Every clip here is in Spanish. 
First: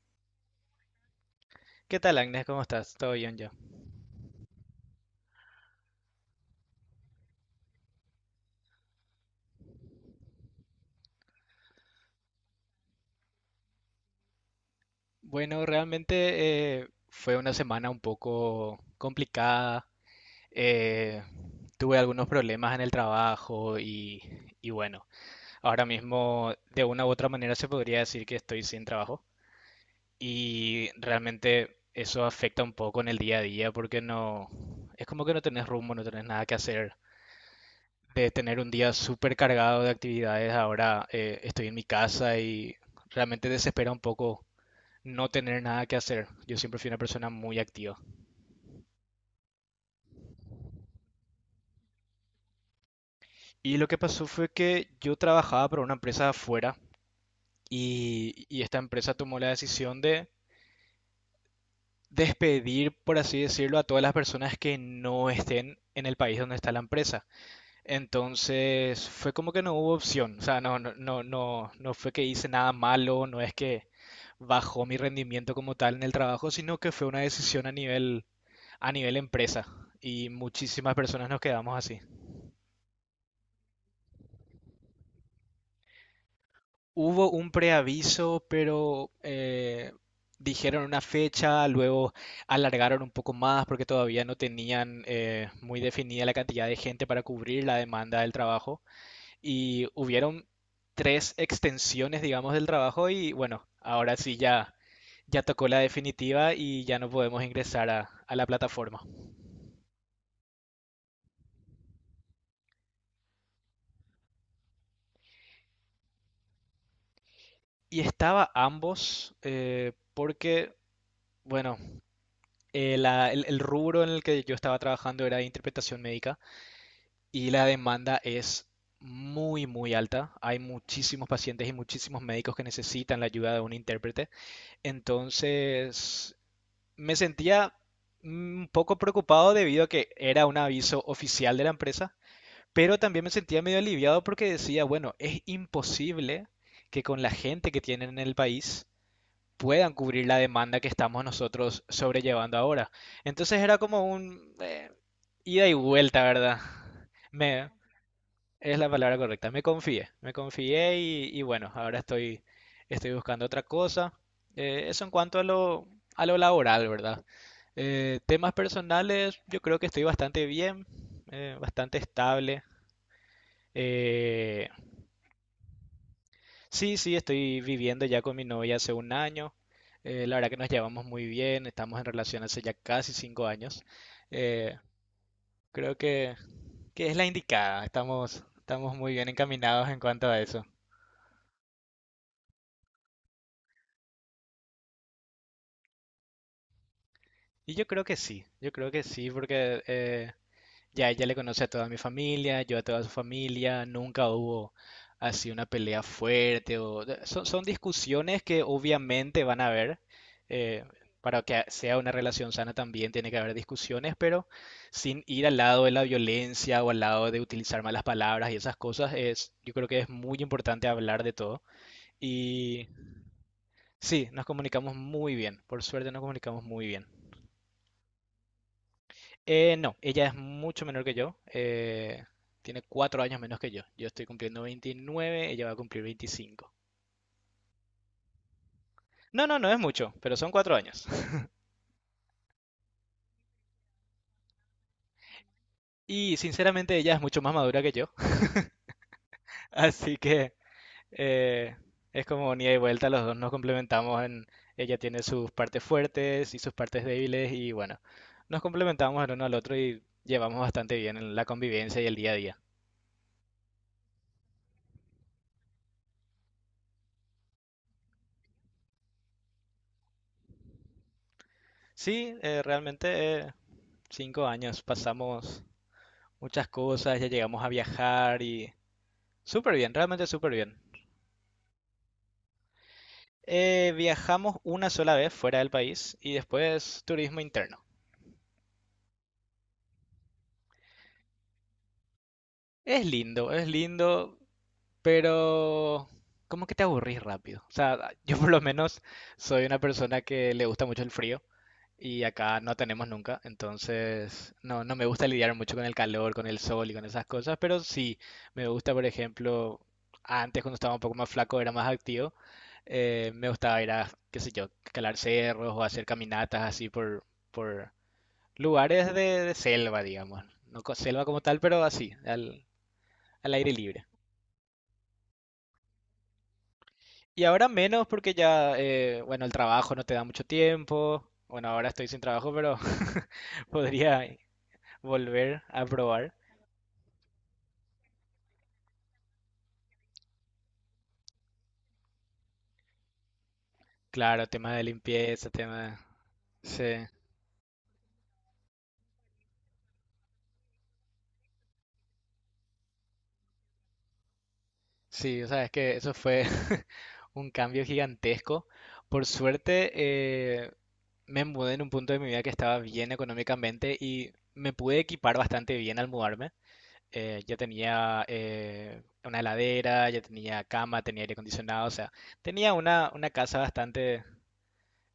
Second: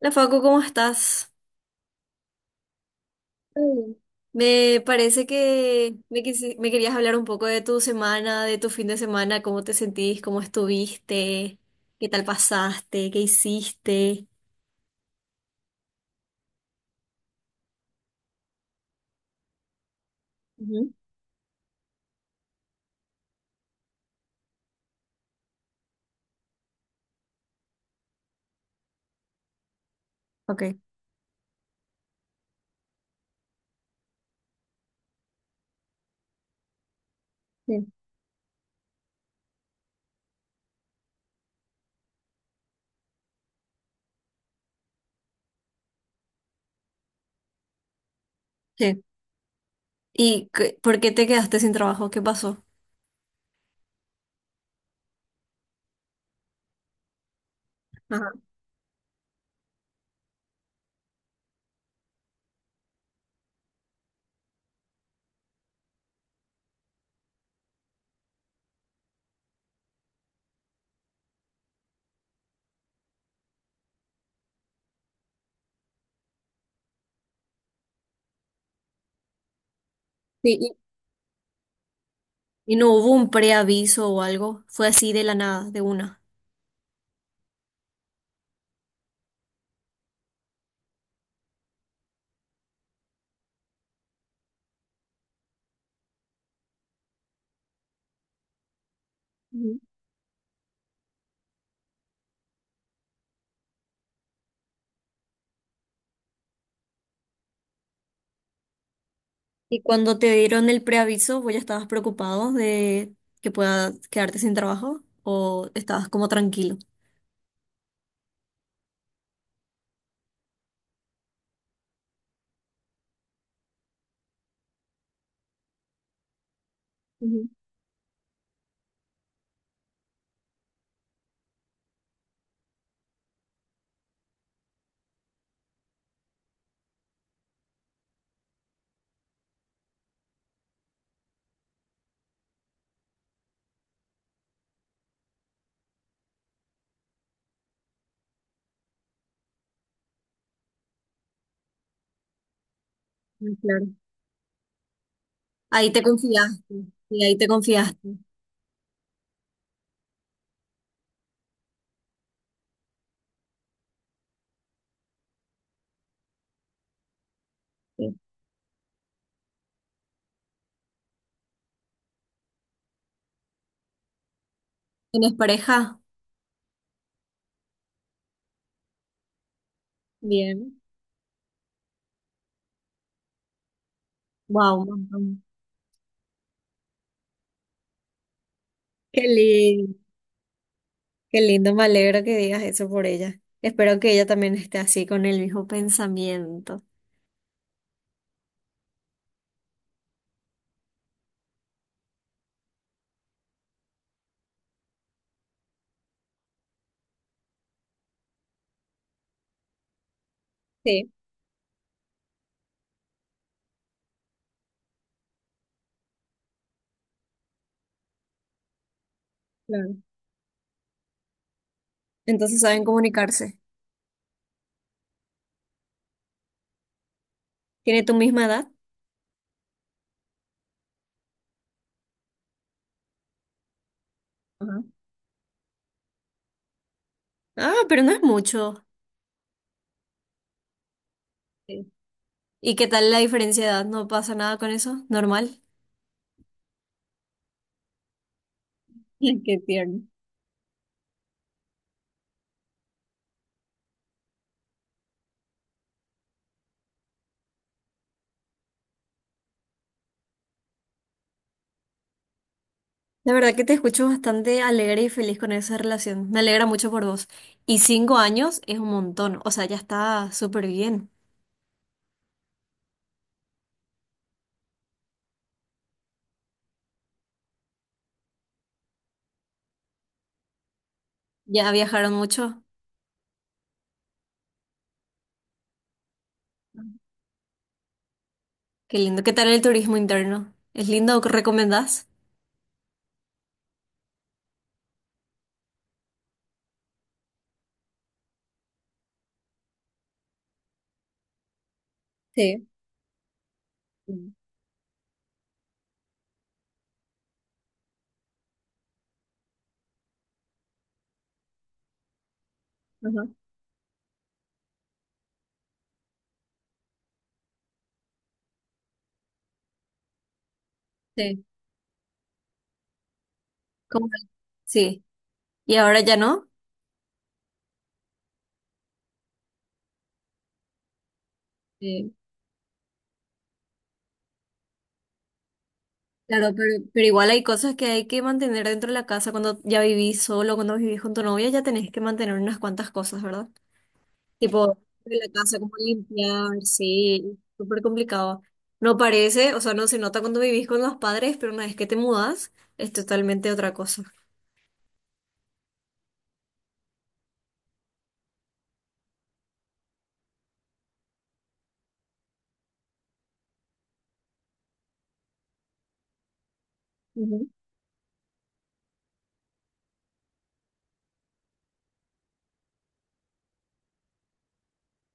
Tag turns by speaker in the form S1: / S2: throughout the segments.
S1: Hola Facu, ¿cómo estás?
S2: ¿Qué tal, Agnes? ¿Cómo estás? ¿Todo bien ya?
S1: Mm. Me parece que me querías hablar un poco de tu semana, de tu fin de semana, cómo te sentís, cómo estuviste, qué tal pasaste, qué hiciste.
S2: Bueno, realmente fue una semana un poco complicada.
S1: Ujú.
S2: Eh, Tuve algunos problemas en el trabajo y bueno, ahora mismo de una u otra manera se podría decir que estoy sin trabajo
S1: Ok.
S2: y realmente eso afecta un poco en el día a día porque no, es como que no tenés rumbo, no tenés nada que hacer.
S1: Sí.
S2: De tener un día súper cargado de actividades, ahora estoy en mi casa y realmente desespera un poco no tener nada que hacer. Yo siempre fui una persona muy activa.
S1: Sí. ¿ Por qué te quedaste sin trabajo? ¿Qué pasó?
S2: Y lo que pasó fue que yo trabajaba para una empresa de afuera
S1: Ajá.
S2: y esta empresa tomó la decisión de despedir, por así decirlo, a todas las personas que no estén en el país donde está la empresa. Entonces fue como que no hubo opción. O sea, no fue que hice nada malo, no es que bajó mi rendimiento como tal en el trabajo, sino que fue una decisión a nivel empresa. Y
S1: Sí, y,
S2: muchísimas personas nos quedamos así.
S1: ¿Y ¿no hubo un preaviso o algo? Fue así de la nada, de una.
S2: Hubo un preaviso, pero dijeron una fecha, luego alargaron un poco más porque todavía no tenían muy definida la cantidad de gente para cubrir la demanda del trabajo.
S1: Ujú.
S2: Y hubieron tres extensiones, digamos, del trabajo y bueno, ahora sí ya, ya tocó la definitiva y ya no podemos ingresar a la plataforma.
S1: ¿Y cuando te dieron el preaviso, vos ya estabas preocupado de que puedas quedarte sin trabajo o estabas como tranquilo?
S2: Y estaba ambos porque, bueno, el rubro en el que yo estaba trabajando era de interpretación médica.
S1: Ujú,
S2: Y la demanda es muy, muy alta. Hay muchísimos pacientes y muchísimos médicos que necesitan la ayuda de un intérprete. Entonces, me sentía un poco preocupado debido a que era un aviso oficial de la empresa, pero también me sentía medio aliviado porque decía, bueno, es imposible que con la gente que tienen en el país puedan cubrir la demanda que estamos nosotros sobrellevando ahora.
S1: ah,
S2: Entonces era
S1: claro.
S2: como un ida y
S1: Ahí te
S2: vuelta, ¿verdad?
S1: confiaste. Y ahí te
S2: Me,
S1: confiaste.
S2: es la palabra correcta. Me confié y bueno, ahora estoy, estoy buscando otra cosa. Eso en cuanto a lo laboral, ¿verdad?
S1: Sí.
S2: Temas personales, yo creo que estoy bastante bien, bastante estable. Eh,
S1: ¿Tienes pareja?
S2: sí, sí, estoy viviendo ya con mi novia hace 1 año. La verdad que nos
S1: Bien.
S2: llevamos muy bien, estamos en relación hace ya casi 5 años. Eh,
S1: Wow,
S2: Creo que es la indicada, estamos, estamos muy
S1: qué
S2: bien encaminados
S1: lindo.
S2: en cuanto a eso.
S1: Qué lindo, me alegro que digas eso por ella. Espero que ella también esté así con el mismo pensamiento.
S2: Y yo creo que sí, yo creo que sí, porque ya ella le conoce a toda mi familia, yo a toda su familia, nunca hubo así una pelea fuerte o son, son discusiones que obviamente van a haber. eh,
S1: Sí,
S2: para que sea una relación sana también tiene que haber discusiones, pero sin ir al lado de la violencia o al lado de utilizar malas palabras y esas cosas, es, yo creo
S1: claro.
S2: que es muy importante hablar de todo.
S1: Entonces saben
S2: Y
S1: comunicarse.
S2: sí, nos comunicamos muy bien, por suerte nos comunicamos muy bien.
S1: ¿Tiene tu misma edad?
S2: No, ella es mucho menor que yo. Tiene 4 años menos que yo. Yo estoy cumpliendo
S1: Ajá.
S2: 29, ella va a cumplir 25.
S1: Ah, pero no es mucho.
S2: No, no, no es mucho, pero son 4 años.
S1: Sí. ¿Y qué tal la diferencia de edad? ¿No pasa nada con eso? ¿Normal?
S2: Y sinceramente ella es mucho más madura que yo.
S1: Qué tierno.
S2: Así que eh, es como ni y vuelta, los dos nos complementamos en... Ella tiene sus partes fuertes y sus partes débiles y bueno, nos complementamos el uno al otro y llevamos bastante bien en la convivencia y el día a día.
S1: La verdad que te escucho bastante alegre y feliz con esa relación. Me alegra mucho por vos. Y 5 años es un montón. O sea, ya está súper bien.
S2: Sí, realmente... 5 años, pasamos muchas cosas, ya llegamos a viajar y súper bien, realmente súper bien.
S1: Ya viajaron mucho.
S2: Viajamos una sola vez fuera del país y después turismo interno.
S1: Qué lindo. ¿Qué tal el turismo interno? ¿Es lindo? ¿Recomendás?
S2: Es lindo, es lindo, pero como que te aburrís rápido. O sea, yo por lo menos soy una persona que le gusta mucho el frío y acá
S1: Sí.
S2: no tenemos nunca,
S1: Mm.
S2: entonces no, no me gusta lidiar mucho con el calor, con el sol y con esas cosas, pero sí me gusta, por ejemplo, antes cuando estaba un poco más flaco era más activo,
S1: Ajá.
S2: me gustaba ir a, qué sé yo, calar cerros o hacer caminatas así por lugares de selva, digamos. No co- Selva como
S1: Sí.
S2: tal, pero así, al aire libre.
S1: ¿Cómo? Sí. ¿Y ahora ya no?
S2: Y ahora menos porque ya, bueno, el trabajo no te da mucho tiempo. Bueno, ahora estoy
S1: Sí.
S2: sin trabajo, pero podría volver a probar.
S1: Claro, pero igual hay cosas que hay que mantener dentro de la casa. Cuando ya vivís solo, cuando vivís con tu novia, ya tenés que mantener unas cuantas cosas, ¿verdad?
S2: Claro, tema
S1: Tipo,
S2: de
S1: de la
S2: limpieza,
S1: casa, como
S2: tema...
S1: limpiar,
S2: Sí,
S1: sí, súper complicado. No parece, o sea, no se nota cuando vivís con los padres, pero una vez que te mudas, es totalmente otra cosa.
S2: sí, o sea, es que eso fue un cambio gigantesco. Por suerte, me mudé en un punto de mi vida que estaba bien económicamente y me pude equipar bastante bien al mudarme. eh,
S1: Ujú.
S2: ya tenía eh, una heladera, ya tenía cama, tenía aire acondicionado, o sea, tenía una casa bastante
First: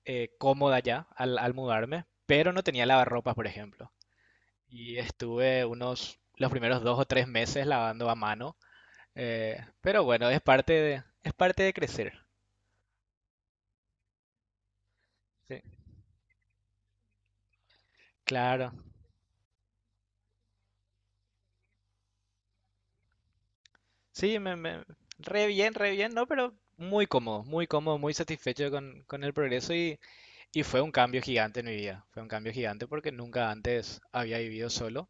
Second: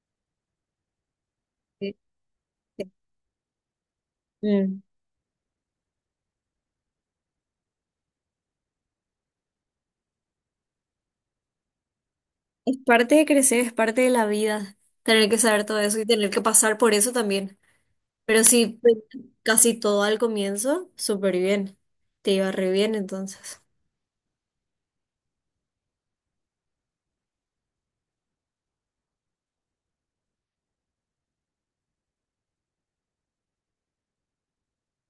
S2: cómoda ya al
S1: Sí,
S2: mudarme, pero no tenía
S1: sí.
S2: lavarropas, por ejemplo.
S1: Mm.
S2: Y estuve unos, los primeros dos o tres meses lavando a mano, pero bueno, es parte de crecer.
S1: Es parte de crecer, es parte de la vida, tener que
S2: Sí,
S1: saber todo eso y tener que pasar por eso también. Pero
S2: claro.
S1: sí, pues, casi todo al comienzo, súper bien. Te iba re bien entonces.
S2: Sí, re bien, ¿no? Pero muy cómodo, muy cómodo, muy satisfecho con el progreso y fue un cambio gigante en mi vida. Fue un cambio gigante porque nunca antes había vivido solo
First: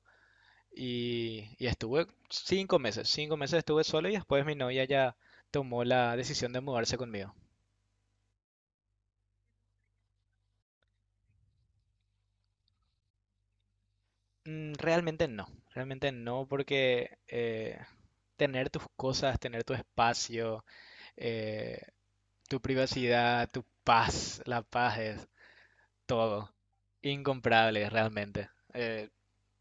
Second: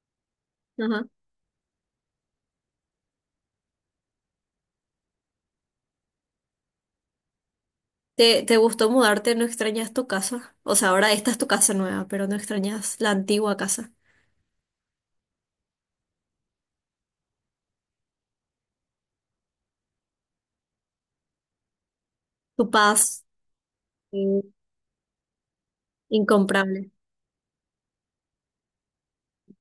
S1: Ajá.
S2: y estuve 5 meses, 5 meses estuve solo y después mi novia ya tomó la decisión de mudarse conmigo.
S1: ¿Te, te gustó mudarte? ¿No extrañas tu casa? O sea, ahora esta es tu casa nueva, pero no extrañas la antigua casa.
S2: Mm, realmente no, realmente no porque tener tus cosas, tener tu espacio, eh, tu
S1: Tu paz.
S2: privacidad, tu paz,
S1: Sí,
S2: la paz es todo.
S1: incomparable.
S2: Incomparable, realmente. Eh,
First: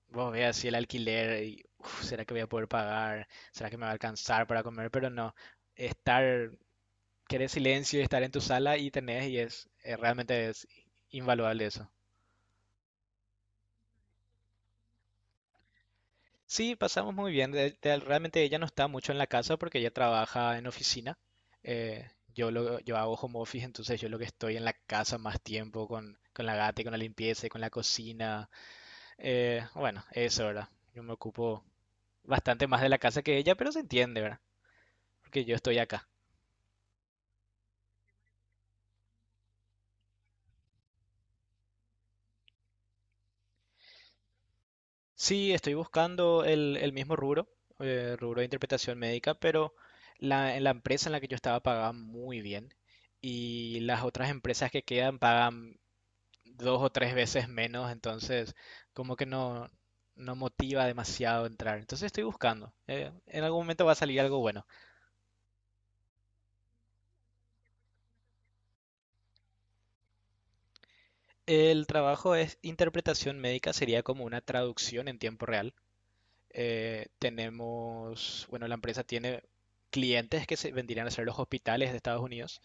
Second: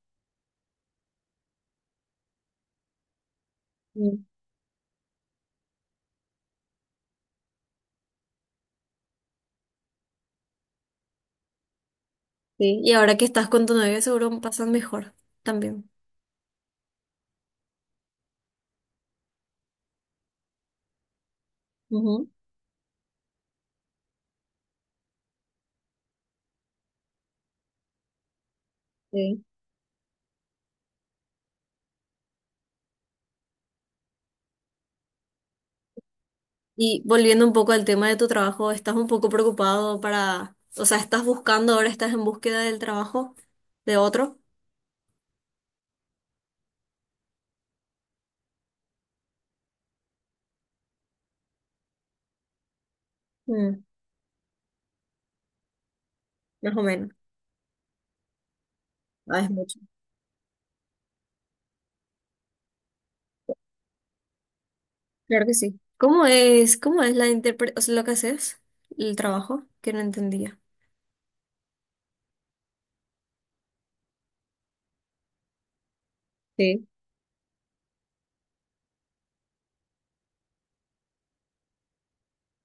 S2: Vos veas si el alquiler, y, uf, ¿será que voy a poder pagar? ¿Será que me va a
S1: Mm,
S2: alcanzar para comer? Pero no, estar, querer silencio y estar en tu sala y tenés, y es, realmente es invaluable eso.
S1: sí. Y ahora que estás con tu novio, seguro pasan mejor también.
S2: Sí, pasamos muy bien. Realmente ella no está mucho en la casa porque ella trabaja en oficina.
S1: Ujú,
S2: Yo hago home office, entonces yo lo que estoy en la casa más tiempo con la gata y con la limpieza y con la cocina.
S1: sí.
S2: Bueno, eso, ¿verdad? Yo me ocupo bastante más de la casa que ella, pero se entiende, ¿verdad? Porque yo estoy acá.
S1: Y volviendo un poco al tema de tu trabajo, ¿estás un poco preocupado para, o sea, estás buscando, ahora estás en búsqueda del trabajo de otro?
S2: Sí, estoy buscando el mismo rubro, rubro de interpretación médica, pero la, en la empresa en la que yo estaba pagaban muy bien y
S1: Mm,
S2: las otras empresas que quedan pagan
S1: más
S2: dos
S1: o
S2: o
S1: menos.
S2: tres veces menos, entonces como que
S1: Ah, es
S2: no,
S1: mucho.
S2: no motiva demasiado entrar. Entonces estoy buscando. En algún momento va a salir algo bueno.
S1: Claro que sí. Cómo es la interpre- O sea, ¿lo que haces, el trabajo? Que no entendía.
S2: El trabajo es interpretación médica, sería como una traducción en tiempo real.
S1: Sí.
S2: Tenemos, bueno, la empresa tiene clientes que se vendrían a ser los hospitales de Estados Unidos,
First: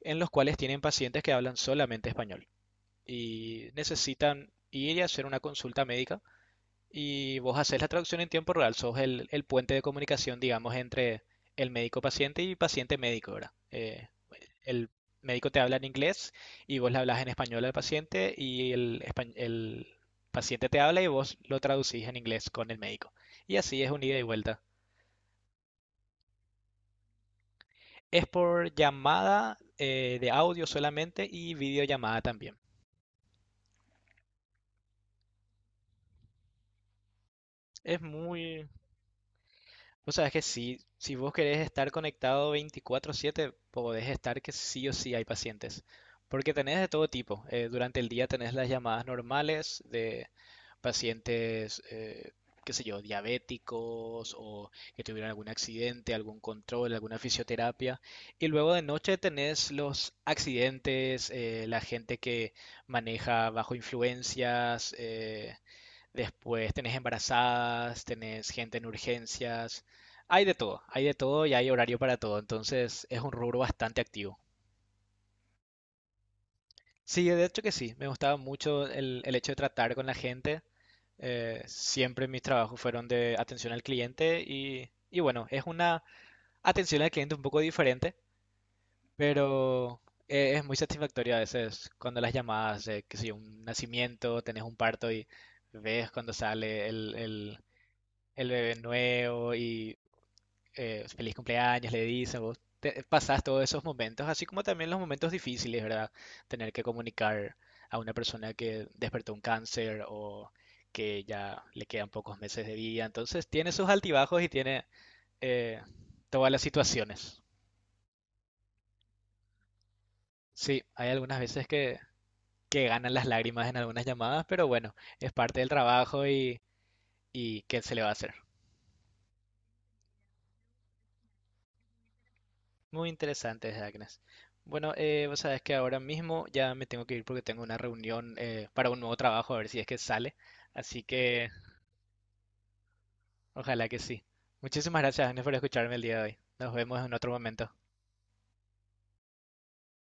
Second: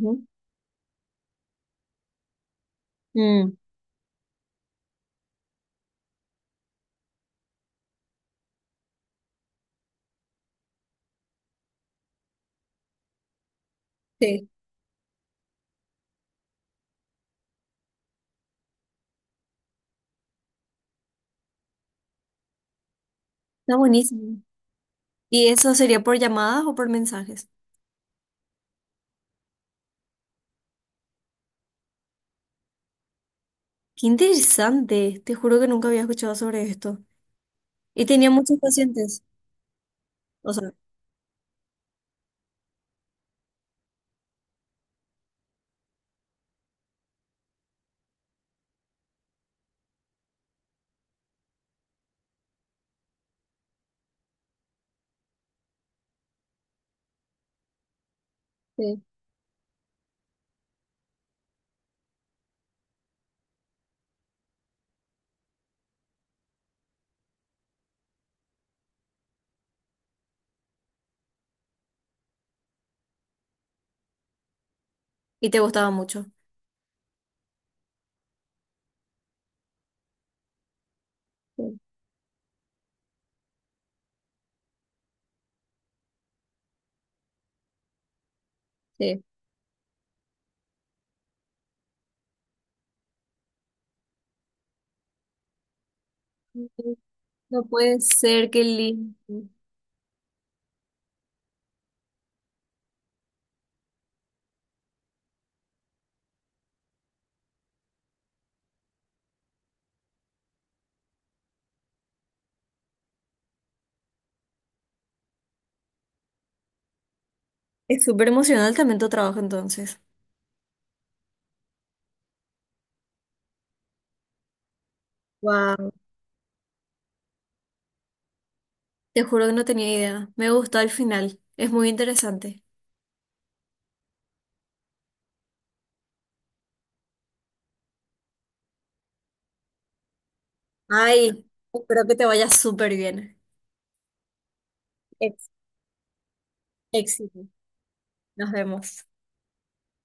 S2: en los cuales tienen pacientes que hablan solamente español
S1: Mm,
S2: y necesitan ir y hacer una consulta médica y vos haces la traducción en tiempo real, sos el puente de comunicación, digamos, entre el médico paciente y paciente médico, ¿verdad?
S1: sí.
S2: El médico te habla en inglés y vos le hablas en español al paciente y el paciente te habla y vos lo traducís en inglés con el médico. Y
S1: Está
S2: así es un ida y
S1: buenísimo.
S2: vuelta.
S1: ¿Y eso sería por llamadas o por mensajes?
S2: Es por llamada de audio solamente y videollamada también.
S1: Qué interesante, te juro que nunca había escuchado sobre esto.
S2: Es
S1: Y tenía muchos
S2: muy...
S1: pacientes,
S2: Vos sabés que
S1: o sea,
S2: si, si vos querés estar conectado 24/7, podés estar que sí o sí hay pacientes. Porque tenés de todo tipo. Durante el día tenés las llamadas normales de pacientes, qué sé yo, diabéticos o que tuvieron algún accidente, algún control, alguna fisioterapia. Y luego de
S1: sí,
S2: noche tenés los accidentes, la gente que maneja bajo influencias, después tenés embarazadas, tenés gente en urgencias. Hay de todo y hay horario para todo, entonces es un rubro bastante activo.
S1: y te gustaba mucho.
S2: Sí, de hecho que sí, me gustaba mucho el hecho de tratar con la gente.
S1: Sí,
S2: Siempre mis trabajos fueron de atención al cliente y bueno, es una atención al cliente un poco diferente,
S1: sí.
S2: pero es muy satisfactorio a veces cuando las llamadas de, qué sé yo, un nacimiento, tenés un parto y ves cuando sale el, el,
S1: No puede
S2: el
S1: ser, qué
S2: bebé
S1: lindo.
S2: nuevo y feliz cumpleaños, le dicen, pasás todos esos momentos, así como también los momentos difíciles, ¿verdad? Tener que comunicar a una persona que despertó un cáncer o que ya le quedan pocos meses de vida, entonces tiene sus altibajos y tiene eh, todas las situaciones.
S1: Es súper emocional también tu trabajo entonces.
S2: Sí, hay algunas veces que ganan las lágrimas en algunas llamadas, pero bueno, es parte del
S1: Wow.
S2: trabajo y ¿qué se le va a hacer?
S1: Te juro que no tenía idea. Me gustó al final, es muy interesante.
S2: Muy interesante, Agnes. Bueno, vos sabés que ahora mismo ya me tengo que ir porque tengo una reunión para un nuevo trabajo, a ver si es que sale. Así
S1: Ay,
S2: que
S1: espero que te vaya súper bien.
S2: ojalá que sí. Muchísimas gracias, Agnes,
S1: ex-
S2: por escucharme el día de hoy. Nos vemos en otro
S1: Éxito.
S2: momento.
S1: Nos vemos.